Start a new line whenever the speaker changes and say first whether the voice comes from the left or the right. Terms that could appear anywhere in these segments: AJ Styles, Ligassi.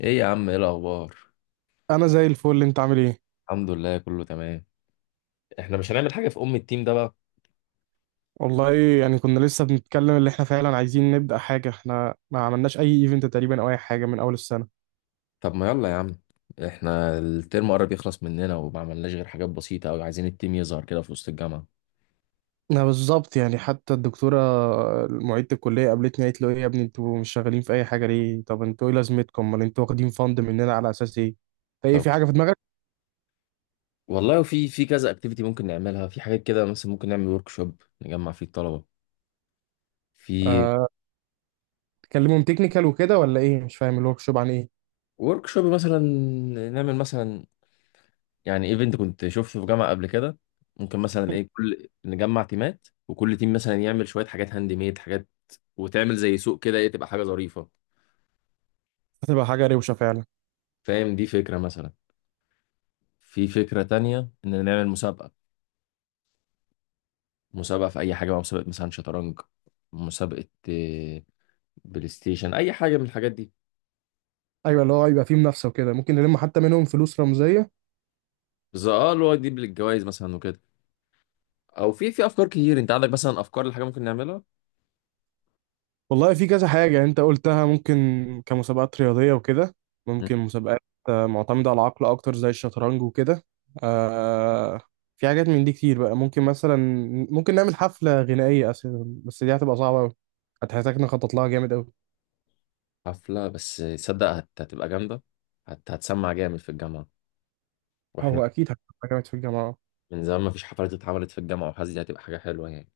left: ايه يا عم، ايه الاخبار؟
right: انا زي الفل، انت عامل ايه؟
left: الحمد لله، كله تمام. احنا مش هنعمل حاجه في ام التيم ده بقى؟
right: والله يعني كنا لسه بنتكلم اللي احنا فعلا عايزين نبدا حاجه، احنا ما عملناش اي ايفنت تقريبا او اي حاجه من اول السنه.
left: طب ما يلا يا عم. احنا الترم قرب يخلص مننا، وما عملناش غير حاجات بسيطه قوي. عايزين التيم يظهر كده في وسط الجامعه.
right: انا بالظبط، يعني حتى الدكتوره معيده الكليه قابلتني قالت له ايه يا ابني، انتوا مش شغالين في اي حاجه ليه؟ طب انتوا ايه لازمتكم، امال انتوا واخدين فند مننا على اساس ايه؟ فايه،
left: طب
right: في حاجه في دماغك؟
left: والله في كذا اكتيفيتي ممكن نعملها، في حاجات كده. مثلا ممكن نعمل ورك شوب نجمع فيه الطلبه. في
right: آه، تكلمهم تكنيكال وكده ولا ايه؟ مش فاهم الورك شوب عن ايه.
left: ورك شوب مثلا، نعمل مثلا، يعني ايفنت كنت شفته في جامعه قبل كده. ممكن مثلا ايه، كل نجمع تيمات وكل تيم مثلا يعمل شويه حاجات هاند ميد، حاجات وتعمل زي سوق كده، ايه تبقى حاجه ظريفه.
right: هتبقى حاجه روشه فعلا.
left: فاهم؟ دي فكرة مثلا. في فكرة تانية إن نعمل مسابقة، مسابقة في أي حاجة بقى، مسابقة مثلا شطرنج، مسابقة بلاي ستيشن، أي حاجة من الحاجات دي.
right: ايوه، اللي هو يبقى فيه منافسه وكده، ممكن نلم حتى منهم فلوس رمزيه.
left: بس اه، اللي هو دي بالجوائز مثلا وكده. أو في أفكار كتير. أنت عندك مثلا أفكار لحاجة ممكن نعملها؟
right: والله في كذا حاجة يعني، انت قلتها ممكن كمسابقات رياضية وكده.
left: مم.
right: ممكن مسابقات معتمدة على العقل اكتر زي الشطرنج وكده. آه، في حاجات من دي كتير بقى، ممكن مثلا ممكن نعمل حفلة غنائية أساسا، بس دي هتبقى صعبة أوي، هتحتاج نخطط لها جامد أوي.
left: حفلة بس، تصدق هتبقى جامدة. هتسمع جامد في الجامعة. وإحنا
right: هو أكيد هتبقى جامد في الجامعة.
left: من زمان ما فيش حفلات اتعملت في الجامعة، وحاسس دي هتبقى حاجة حلوة يعني.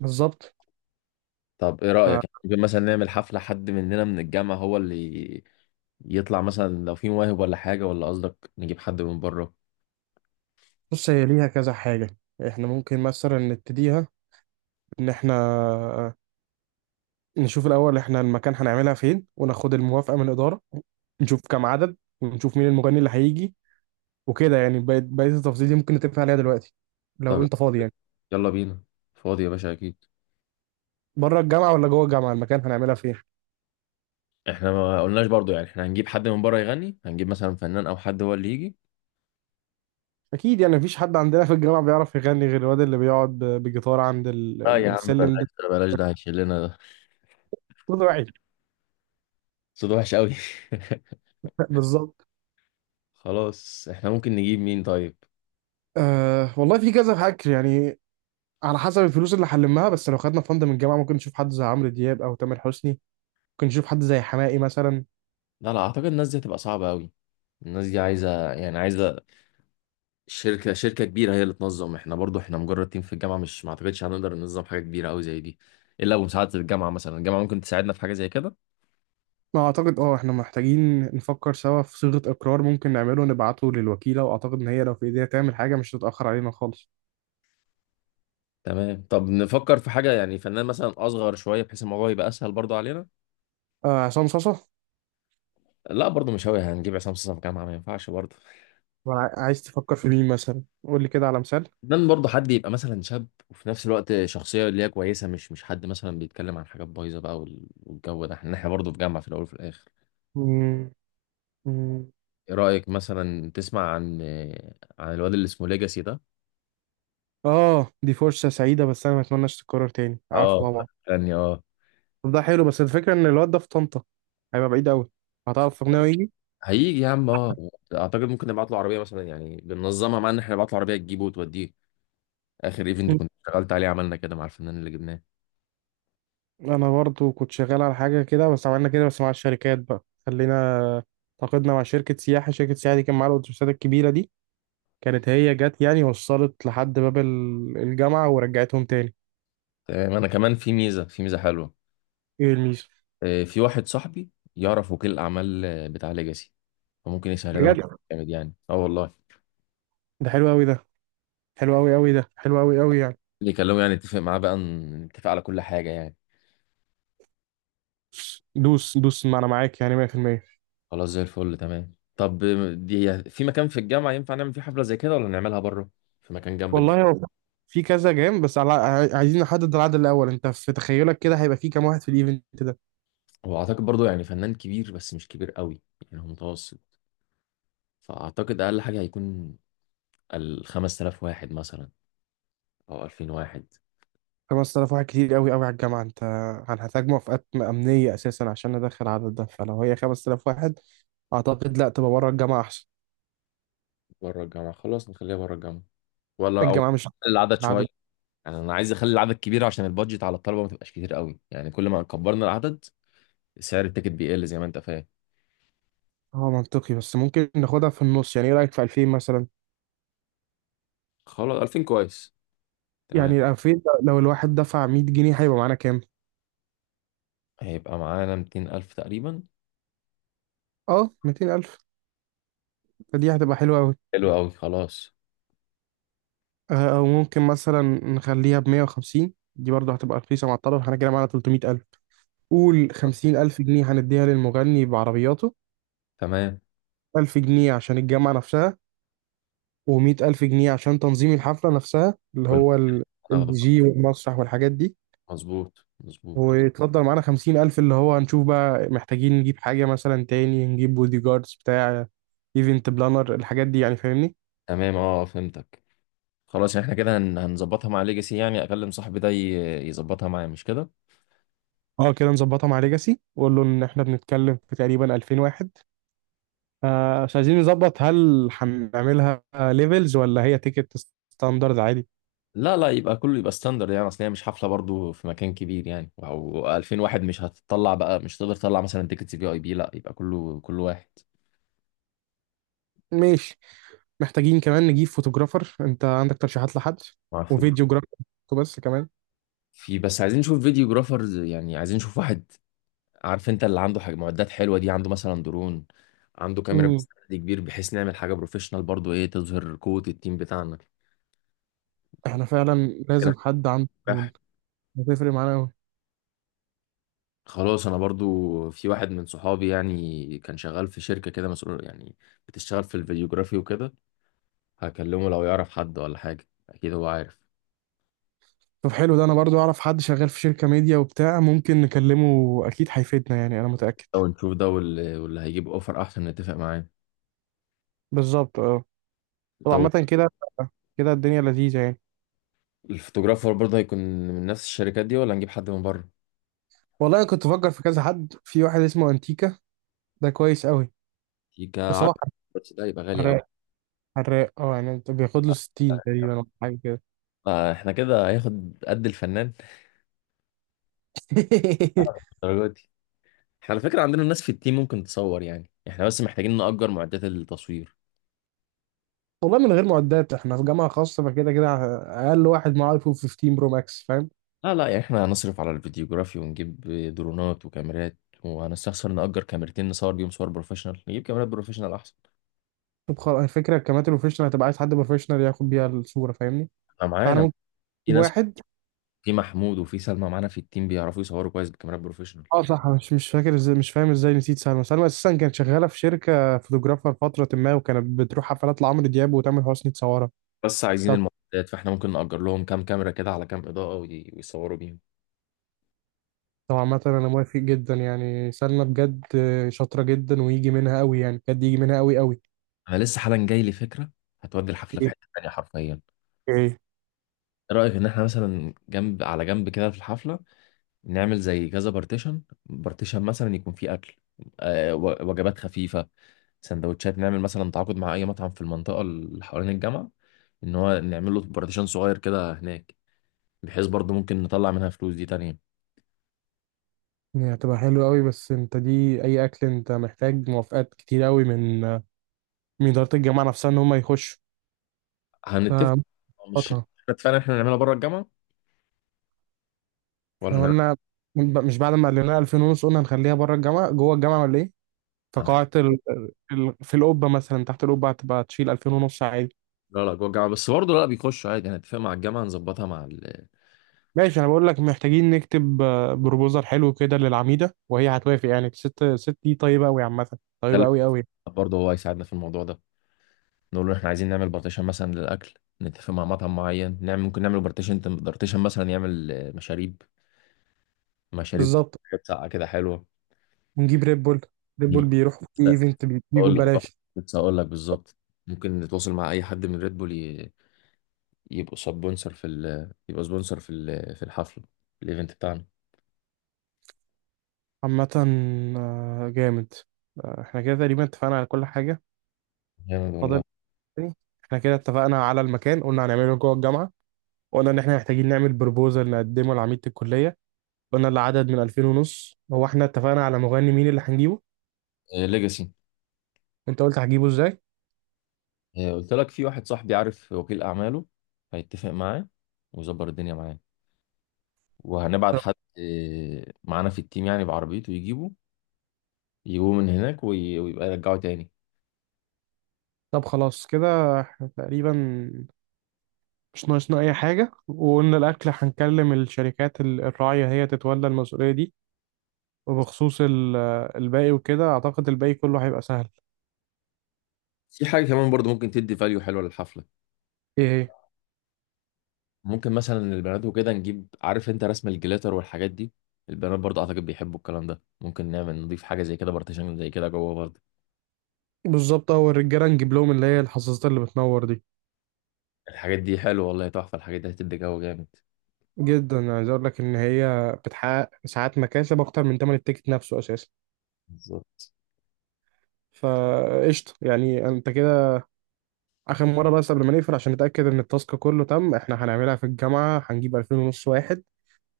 right: بالظبط،
left: طب ايه رأيك؟ يعني ممكن مثلا نعمل حفلة، حد مننا من الجامعة هو اللي يطلع مثلا لو في مواهب ولا حاجة، ولا قصدك نجيب حد من بره؟
right: فبص هي ليها كذا حاجة، احنا ممكن مثلا نبتديها إن احنا نشوف الأول إحنا المكان هنعملها فين وناخد الموافقة من الإدارة، نشوف كام عدد، ونشوف مين المغني اللي هيجي، وكده يعني بقية التفاصيل دي ممكن نتفق عليها دلوقتي لو
left: طب
right: أنت فاضي يعني.
left: يلا بينا، فاضي يا باشا اكيد.
right: بره الجامعة ولا جوه الجامعة المكان هنعملها فين؟
left: احنا ما قلناش برضو، يعني احنا هنجيب حد من بره يغني؟ هنجيب مثلا فنان او حد هو اللي يجي؟
right: أكيد يعني مفيش حد عندنا في الجامعة بيعرف يغني غير الواد اللي بيقعد بجيتار عند
left: لا يا عم،
right: السلم
left: بلاش
right: ده.
left: ده، بلاش ده هيشيلنا، ده
right: طلع
left: صوت وحش قوي.
right: بالظبط.
left: خلاص، احنا ممكن نجيب مين طيب؟
right: أه والله في كذا فكر يعني على حسب الفلوس اللي هنلمها، بس لو خدنا فند من الجامعة ممكن نشوف حد زي عمرو دياب أو تامر حسني، ممكن نشوف حد زي حماقي مثلا.
left: لا لا، اعتقد الناس دي هتبقى صعبة قوي. الناس دي عايزة، يعني عايزة شركة كبيرة هي اللي تنظم. احنا برضو احنا مجرد تيم في الجامعة، مش، ما اعتقدش هنقدر ننظم حاجة كبيرة قوي زي دي الا بمساعدة الجامعة. مثلا الجامعة ممكن تساعدنا في حاجة زي كده.
right: ما اعتقد، اه احنا محتاجين نفكر سوا في صيغة اقرار ممكن نعمله نبعته للوكيلة، واعتقد ان هي لو في ايديها تعمل حاجة مش هتتأخر علينا خالص.
left: تمام، طب نفكر في حاجة، يعني فنان مثلا اصغر شوية بحيث الموضوع يبقى اسهل برضو علينا.
right: آه، عصام صاصا.
left: لا برضو مش هوي، هنجيب عصام صاصا في الجامعة؟ ما ينفعش برضو.
right: ولا عايز تفكر في مين مثلا؟ قول لي كده على مثال.
left: فنان برضو حد يبقى مثلا شاب، وفي نفس الوقت شخصية اللي هي كويسة، مش حد مثلا بيتكلم عن حاجات بايظة بقى، والجو ده، احنا برضو في جامعة في الاول وفي الاخر.
right: مم، مم.
left: ايه رأيك مثلا تسمع عن عن الواد اللي اسمه ليجاسي ده؟
right: اه دي فرصة سعيدة، بس انا ما اتمناش تتكرر تاني، عارفه
left: اه،
right: طبعا.
left: فني اه.
right: طب ده حلو، بس الفكرة ان الواد ده في طنطا، هيبقى بعيد قوي، هتعرف تقنعه يجي؟
left: هيجي يا عم اه. اعتقد ممكن نبعت له عربيه مثلا، يعني بننظمها، مع ان احنا نبعت له عربيه تجيبه وتوديه. اخر ايفنت
right: مم.
left: كنت اشتغلت عليه عملنا كده مع الفنان اللي جبناه.
right: انا برضو كنت شغال على حاجة كده، بس عملنا كده بس مع الشركات بقى، خلينا تعاقدنا مع شركة سياحة، شركة سياحة دي كان معاها الأتوبيسات الكبيرة دي، كانت هي جت يعني وصلت لحد باب الجامعة ورجعتهم تاني.
left: تمام. انا كمان في ميزه، في ميزه حلوه.
right: ايه الميزة؟
left: في واحد صاحبي يعرف وكيل الاعمال، بتاع ليجاسي، فممكن يسهل لنا الموضوع.
right: بجد؟
left: جامد يعني، اه والله.
right: ده حلو قوي ده، حلو قوي قوي، ده حلو قوي قوي يعني.
left: اللي يكلمه يعني نتفق معاه بقى، نتفق على كل حاجه يعني.
right: دوس دوس، ما انا معاك يعني 100%.
left: خلاص، زي الفل، تمام. طب دي في مكان في الجامعه ينفع نعمل فيه حفله زي كده، ولا نعملها بره؟ في مكان جنب
right: والله
left: الجامعه.
right: هو في كذا جيم، بس على عايزين نحدد العدد الاول، انت في تخيلك كده هيبقى في كام واحد في الايفنت ده؟
left: هو اعتقد برضه يعني فنان كبير بس مش كبير قوي، يعني هو متوسط. فأعتقد أقل حاجة هيكون الخمس آلاف واحد مثلا، أو ألفين واحد.
right: 5000 واحد كتير قوي قوي على الجامعة انت، هنحتاج موافقات امنية اساسا عشان ندخل العدد ده، فلو هي 5000 واحد اعتقد لا، تبقى بره الجامعة احسن.
left: بره الجامعة، خلاص نخليها بره الجامعة. ولا أو نقلل
right: الجامعة مش،
left: العدد شوية؟
right: العدد
left: يعني أنا عايز أخلي العدد كبير عشان البادجت على الطلبة ما تبقاش كتير قوي، يعني كل ما كبرنا العدد سعر التيكت بيقل زي ما أنت فاهم.
right: هو منطقي، بس ممكن ناخدها في النص يعني، ايه رأيك في 2000 مثلا؟
left: خلاص 2000 كويس، تمام.
right: يعني 2000 لو الواحد دفع 100 جنيه هيبقى معانا كام؟
left: هيبقى معانا ميتين ألف تقريبا.
right: اه 200000، فدي هتبقى حلوة قوي.
left: حلو أوي، خلاص.
right: او ممكن مثلا نخليها ب 150، دي برضه هتبقى رخيصة مع الطرف، احنا كده معانا 300000. قول 50000 جنيه هنديها للمغني بعربياته،
left: تمام،
right: 1000 جنيه عشان الجامعة نفسها، و100000 جنيه عشان تنظيم الحفلة نفسها اللي
left: كل ما
right: هو الدي
left: هناخده،
right: جي والمسرح والحاجات دي.
left: مظبوط مظبوط.
right: ويتفضل معانا 50000 اللي هو هنشوف بقى محتاجين نجيب حاجة مثلا تاني، نجيب بودي جاردز، بتاع ايفنت بلانر، الحاجات دي يعني فاهمني.
left: تمام، أه فهمتك. خلاص، يعني إحنا كده هنظبطها مع ليجاسي، يعني أكلم صاحبي ده يظبطها معايا، مش كده؟
right: اه كده نظبطها مع ليجاسي، وقول له ان احنا بنتكلم في تقريبا 2000 واحد. آه، مش عايزين نظبط هل هنعملها ليفلز ولا هي تيكت ستاندرد عادي؟
left: لا لا، يبقى كله يبقى ستاندرد يعني، اصل هي مش حفله برضو في مكان كبير يعني، او 2000 واحد مش هتطلع بقى، مش تقدر تطلع مثلا تيكتس في اي بي، لا يبقى كله كل واحد.
right: ماشي. محتاجين كمان نجيب فوتوجرافر، انت عندك ترشيحات لحد؟
left: ما اعرفش.
right: وفيديو جرافر بس كمان.
left: في بس عايزين نشوف فيديو جرافرز، يعني عايزين نشوف واحد. عارف انت اللي عنده حاجه معدات حلوه دي، عنده مثلا درون، عنده كاميرا
right: مم.
left: بستند كبير، بحيث نعمل حاجه بروفيشنال برضو ايه تظهر قوه التيم بتاعنا.
right: احنا فعلا
left: كده
right: لازم حد عنده
left: نجح.
right: فنون، هتفرق معانا أوي.
left: خلاص، انا برضو في واحد من صحابي، يعني كان شغال في شركه كده مسؤول يعني، بتشتغل في الفيديوجرافي وكده. هكلمه لو يعرف حد ولا حاجة، أكيد هو عارف.
right: طب حلو ده، انا برضو اعرف حد شغال في شركة ميديا وبتاع، ممكن نكلمه اكيد هيفيدنا يعني، انا متأكد.
left: لو نشوف ده واللي هيجيب أوفر أحسن نتفق معاه.
right: بالظبط اه. طب
left: طب
right: عامة كده كده الدنيا لذيذة يعني.
left: الفوتوغرافر برضه هيكون من نفس الشركات دي، ولا نجيب حد من بره؟
right: والله انا كنت بفكر في كذا حد، في واحد اسمه انتيكا، ده كويس قوي،
left: يبقى
right: بس هو
left: عارف. بس ده يبقى غالي أوي.
right: حراق، حراق اه، يعني انت بياخد له 60 تقريبا ولا حاجة كده.
left: احنا كده هياخد قد الفنان، الدرجة دي. احنا على فكرة عندنا ناس في التيم ممكن تصور، يعني احنا بس محتاجين نأجر معدات التصوير.
right: والله من غير معدات، احنا في جامعة خاصة فكده كده اقل واحد معاه ايفون 15 برو ماكس فاهم.
left: لا لا، يعني احنا هنصرف على الفيديوغرافي ونجيب درونات وكاميرات، وهنستخسر نأجر كاميرتين نصور بيهم صور بروفيشنال؟ نجيب كاميرات بروفيشنال أحسن.
right: طب خلاص، الفكرة الكاميرا البروفيشنال هتبقى عايز حد بروفيشنال ياخد بيها الصورة فاهمني،
left: أنا
right: فاحنا
left: معانا
right: ممكن
left: في
right: نجيب
left: ناس،
right: واحد.
left: في محمود وفي سلمى معانا في التيم بيعرفوا يصوروا كويس بكاميرات بروفيشنال.
right: اه صح، أنا مش فاكر ازاي، مش فاهم ازاي نسيت سلمى. سلمى اساسا كانت شغاله في شركه فوتوغرافر فتره ما، وكانت بتروح حفلات لعمرو دياب وتامر حسني تصورها.
left: بس عايزين
right: طب
left: المعدات، فاحنا ممكن نأجر لهم كام كاميرا كده، على كام إضاءة ويصوروا بيهم.
right: طبعا مثلا انا موافق جدا يعني، سلمى بجد شاطره جدا، ويجي منها قوي يعني، بجد يجي منها قوي قوي.
left: انا لسه حالا جاي لي فكرة هتودي الحفلة في
right: ايه؟
left: حتة تانية حرفيا. ايه
right: ايه؟
left: رأيك ان احنا مثلا جنب على جنب كده في الحفلة، نعمل زي كذا بارتيشن، بارتيشن مثلا يكون فيه أكل، وجبات خفيفة، سندوتشات. نعمل مثلا تعاقد مع اي مطعم في المنطقة اللي حوالين الجامعة، ان هو نعمل له بارتيشن صغير كده هناك، بحيث برضه ممكن نطلع منها فلوس دي تانية.
right: يعني هتبقى حلوه قوي، بس انت دي اي اكل، انت محتاج موافقات كتير قوي من من اداره الجامعه نفسها ان هم يخشوا،
left: هنتفق. مش
right: فمظبطها.
left: احنا فعلا احنا هنعملها بره الجامعه، ولا
right: احنا
left: هنعمل؟
right: قلنا، مش بعد ما قال لنا 2000 ونص قلنا هنخليها بره الجامعه، جوه الجامعه ولا ايه؟
left: هنخ-
right: فقاعة في القبة مثلا، تحت القبة هتبقى تشيل 2000 ونص عادي.
left: لا لا، جوه الجامعه بس برضه، لا بيخشوا عادي، هنتفق مع الجامعه نظبطها مع ال...
right: ماشي، انا بقول لك محتاجين نكتب بروبوزال حلو كده للعميدة، وهي هتوافق يعني، الست دي طيبة قوي عامة، طيبة قوي قوي.
left: برضه هو هيساعدنا في الموضوع ده. نقول له احنا عايزين نعمل بارتيشن مثلا للاكل، نتفق مع مطعم معين نعمل، ممكن نعمل بارتيشن مثلا يعمل مشاريب، مشاريب،
right: بالظبط.
left: حاجات ساقعه كده حلوه.
right: ونجيب ريد بول، ريد بول
left: نيجي-
right: بيروحوا في ايفنت، بيجوا
left: اقول لك
right: ببلاش.
left: كنت هقول لك بالظبط. ممكن نتواصل مع اي حد من ريد بول يبقوا سبونسر في ال... يبقى سبونسر في ال... في الحفله، في الايفنت بتاعنا.
right: عامة جامد. احنا كده تقريبا اتفقنا على كل حاجة.
left: جامد والله.
right: فاضل تاني، احنا كده اتفقنا على المكان، قلنا هنعمله جوه الجامعة، قلنا ان احنا محتاجين نعمل بروبوزال نقدمه لعميدة الكلية، قلنا العدد من 2000 ونص، هو احنا اتفقنا على مغني مين اللي هنجيبه؟
left: ليجاسي،
right: انت قلت هجيبه ازاي؟
left: قلت لك في واحد صاحبي عارف وكيل أعماله، هيتفق معاه ويظبط الدنيا معاه. وهنبعت حد معانا في التيم يعني بعربيته يجيبه، يجيبوه من هناك ويبقى يرجعه تاني.
right: طب خلاص كده احنا تقريبا مش ناقصنا اي حاجة، وقلنا الاكل هنكلم الشركات الراعية هي تتولى المسؤولية دي. وبخصوص الباقي وكده اعتقد الباقي كله هيبقى سهل.
left: في حاجة كمان برضو ممكن تدي فاليو حلوة للحفلة.
right: ايه هي؟
left: ممكن مثلا البنات وكده نجيب، عارف انت رسم الجليتر والحاجات دي؟ البنات برضو اعتقد بيحبوا الكلام ده، ممكن نعمل، نضيف حاجة زي كده، بارتيشن زي كده جوه برضو.
right: بالظبط، هو الرجالة نجيب لهم اللي هي الحظاظات اللي بتنور دي.
left: الحاجات دي حلوة والله، تحفة، الحاجات دي هتدي جو جامد.
right: جدا، عايز اقول لك ان هي بتحقق ساعات مكاسب اكتر من تمن التيكت نفسه اساسا.
left: بالظبط.
right: فقشطة يعني انت كده. اخر مره بس قبل ما نقفل عشان نتاكد ان التاسك كله تم، احنا هنعملها في الجامعه، هنجيب 2000 ونص واحد،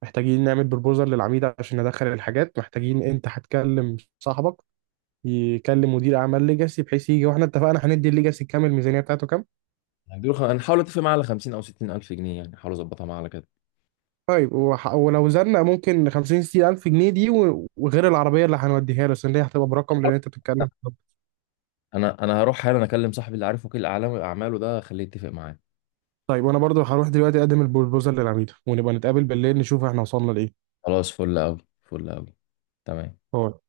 right: محتاجين نعمل بروبوزال للعميد عشان ندخل الحاجات، محتاجين انت هتكلم صاحبك يكلم مدير اعمال ليجاسي بحيث يجي، واحنا اتفقنا هندي الليجاسي كام الميزانيه بتاعته كام.
left: هنديله هنحاول اتفق معاه على 50 او 60 الف جنيه يعني، هحاول اظبطها معاه على كده.
right: طيب ولو زلنا ممكن 50 60 الف جنيه دي وغير العربيه اللي هنوديها له، عشان دي هتبقى برقم، لان انت بتتكلم في الرقم.
left: انا هروح حالا اكلم صاحبي اللي عارف وكيل اعلام اعماله ده، خليه يتفق معايا.
right: طيب وانا برضو هروح دلوقتي اقدم البروبوزال للعميد، ونبقى نتقابل بالليل نشوف احنا وصلنا لايه.
left: خلاص، فل قوي، فل قوي، تمام.
right: باي.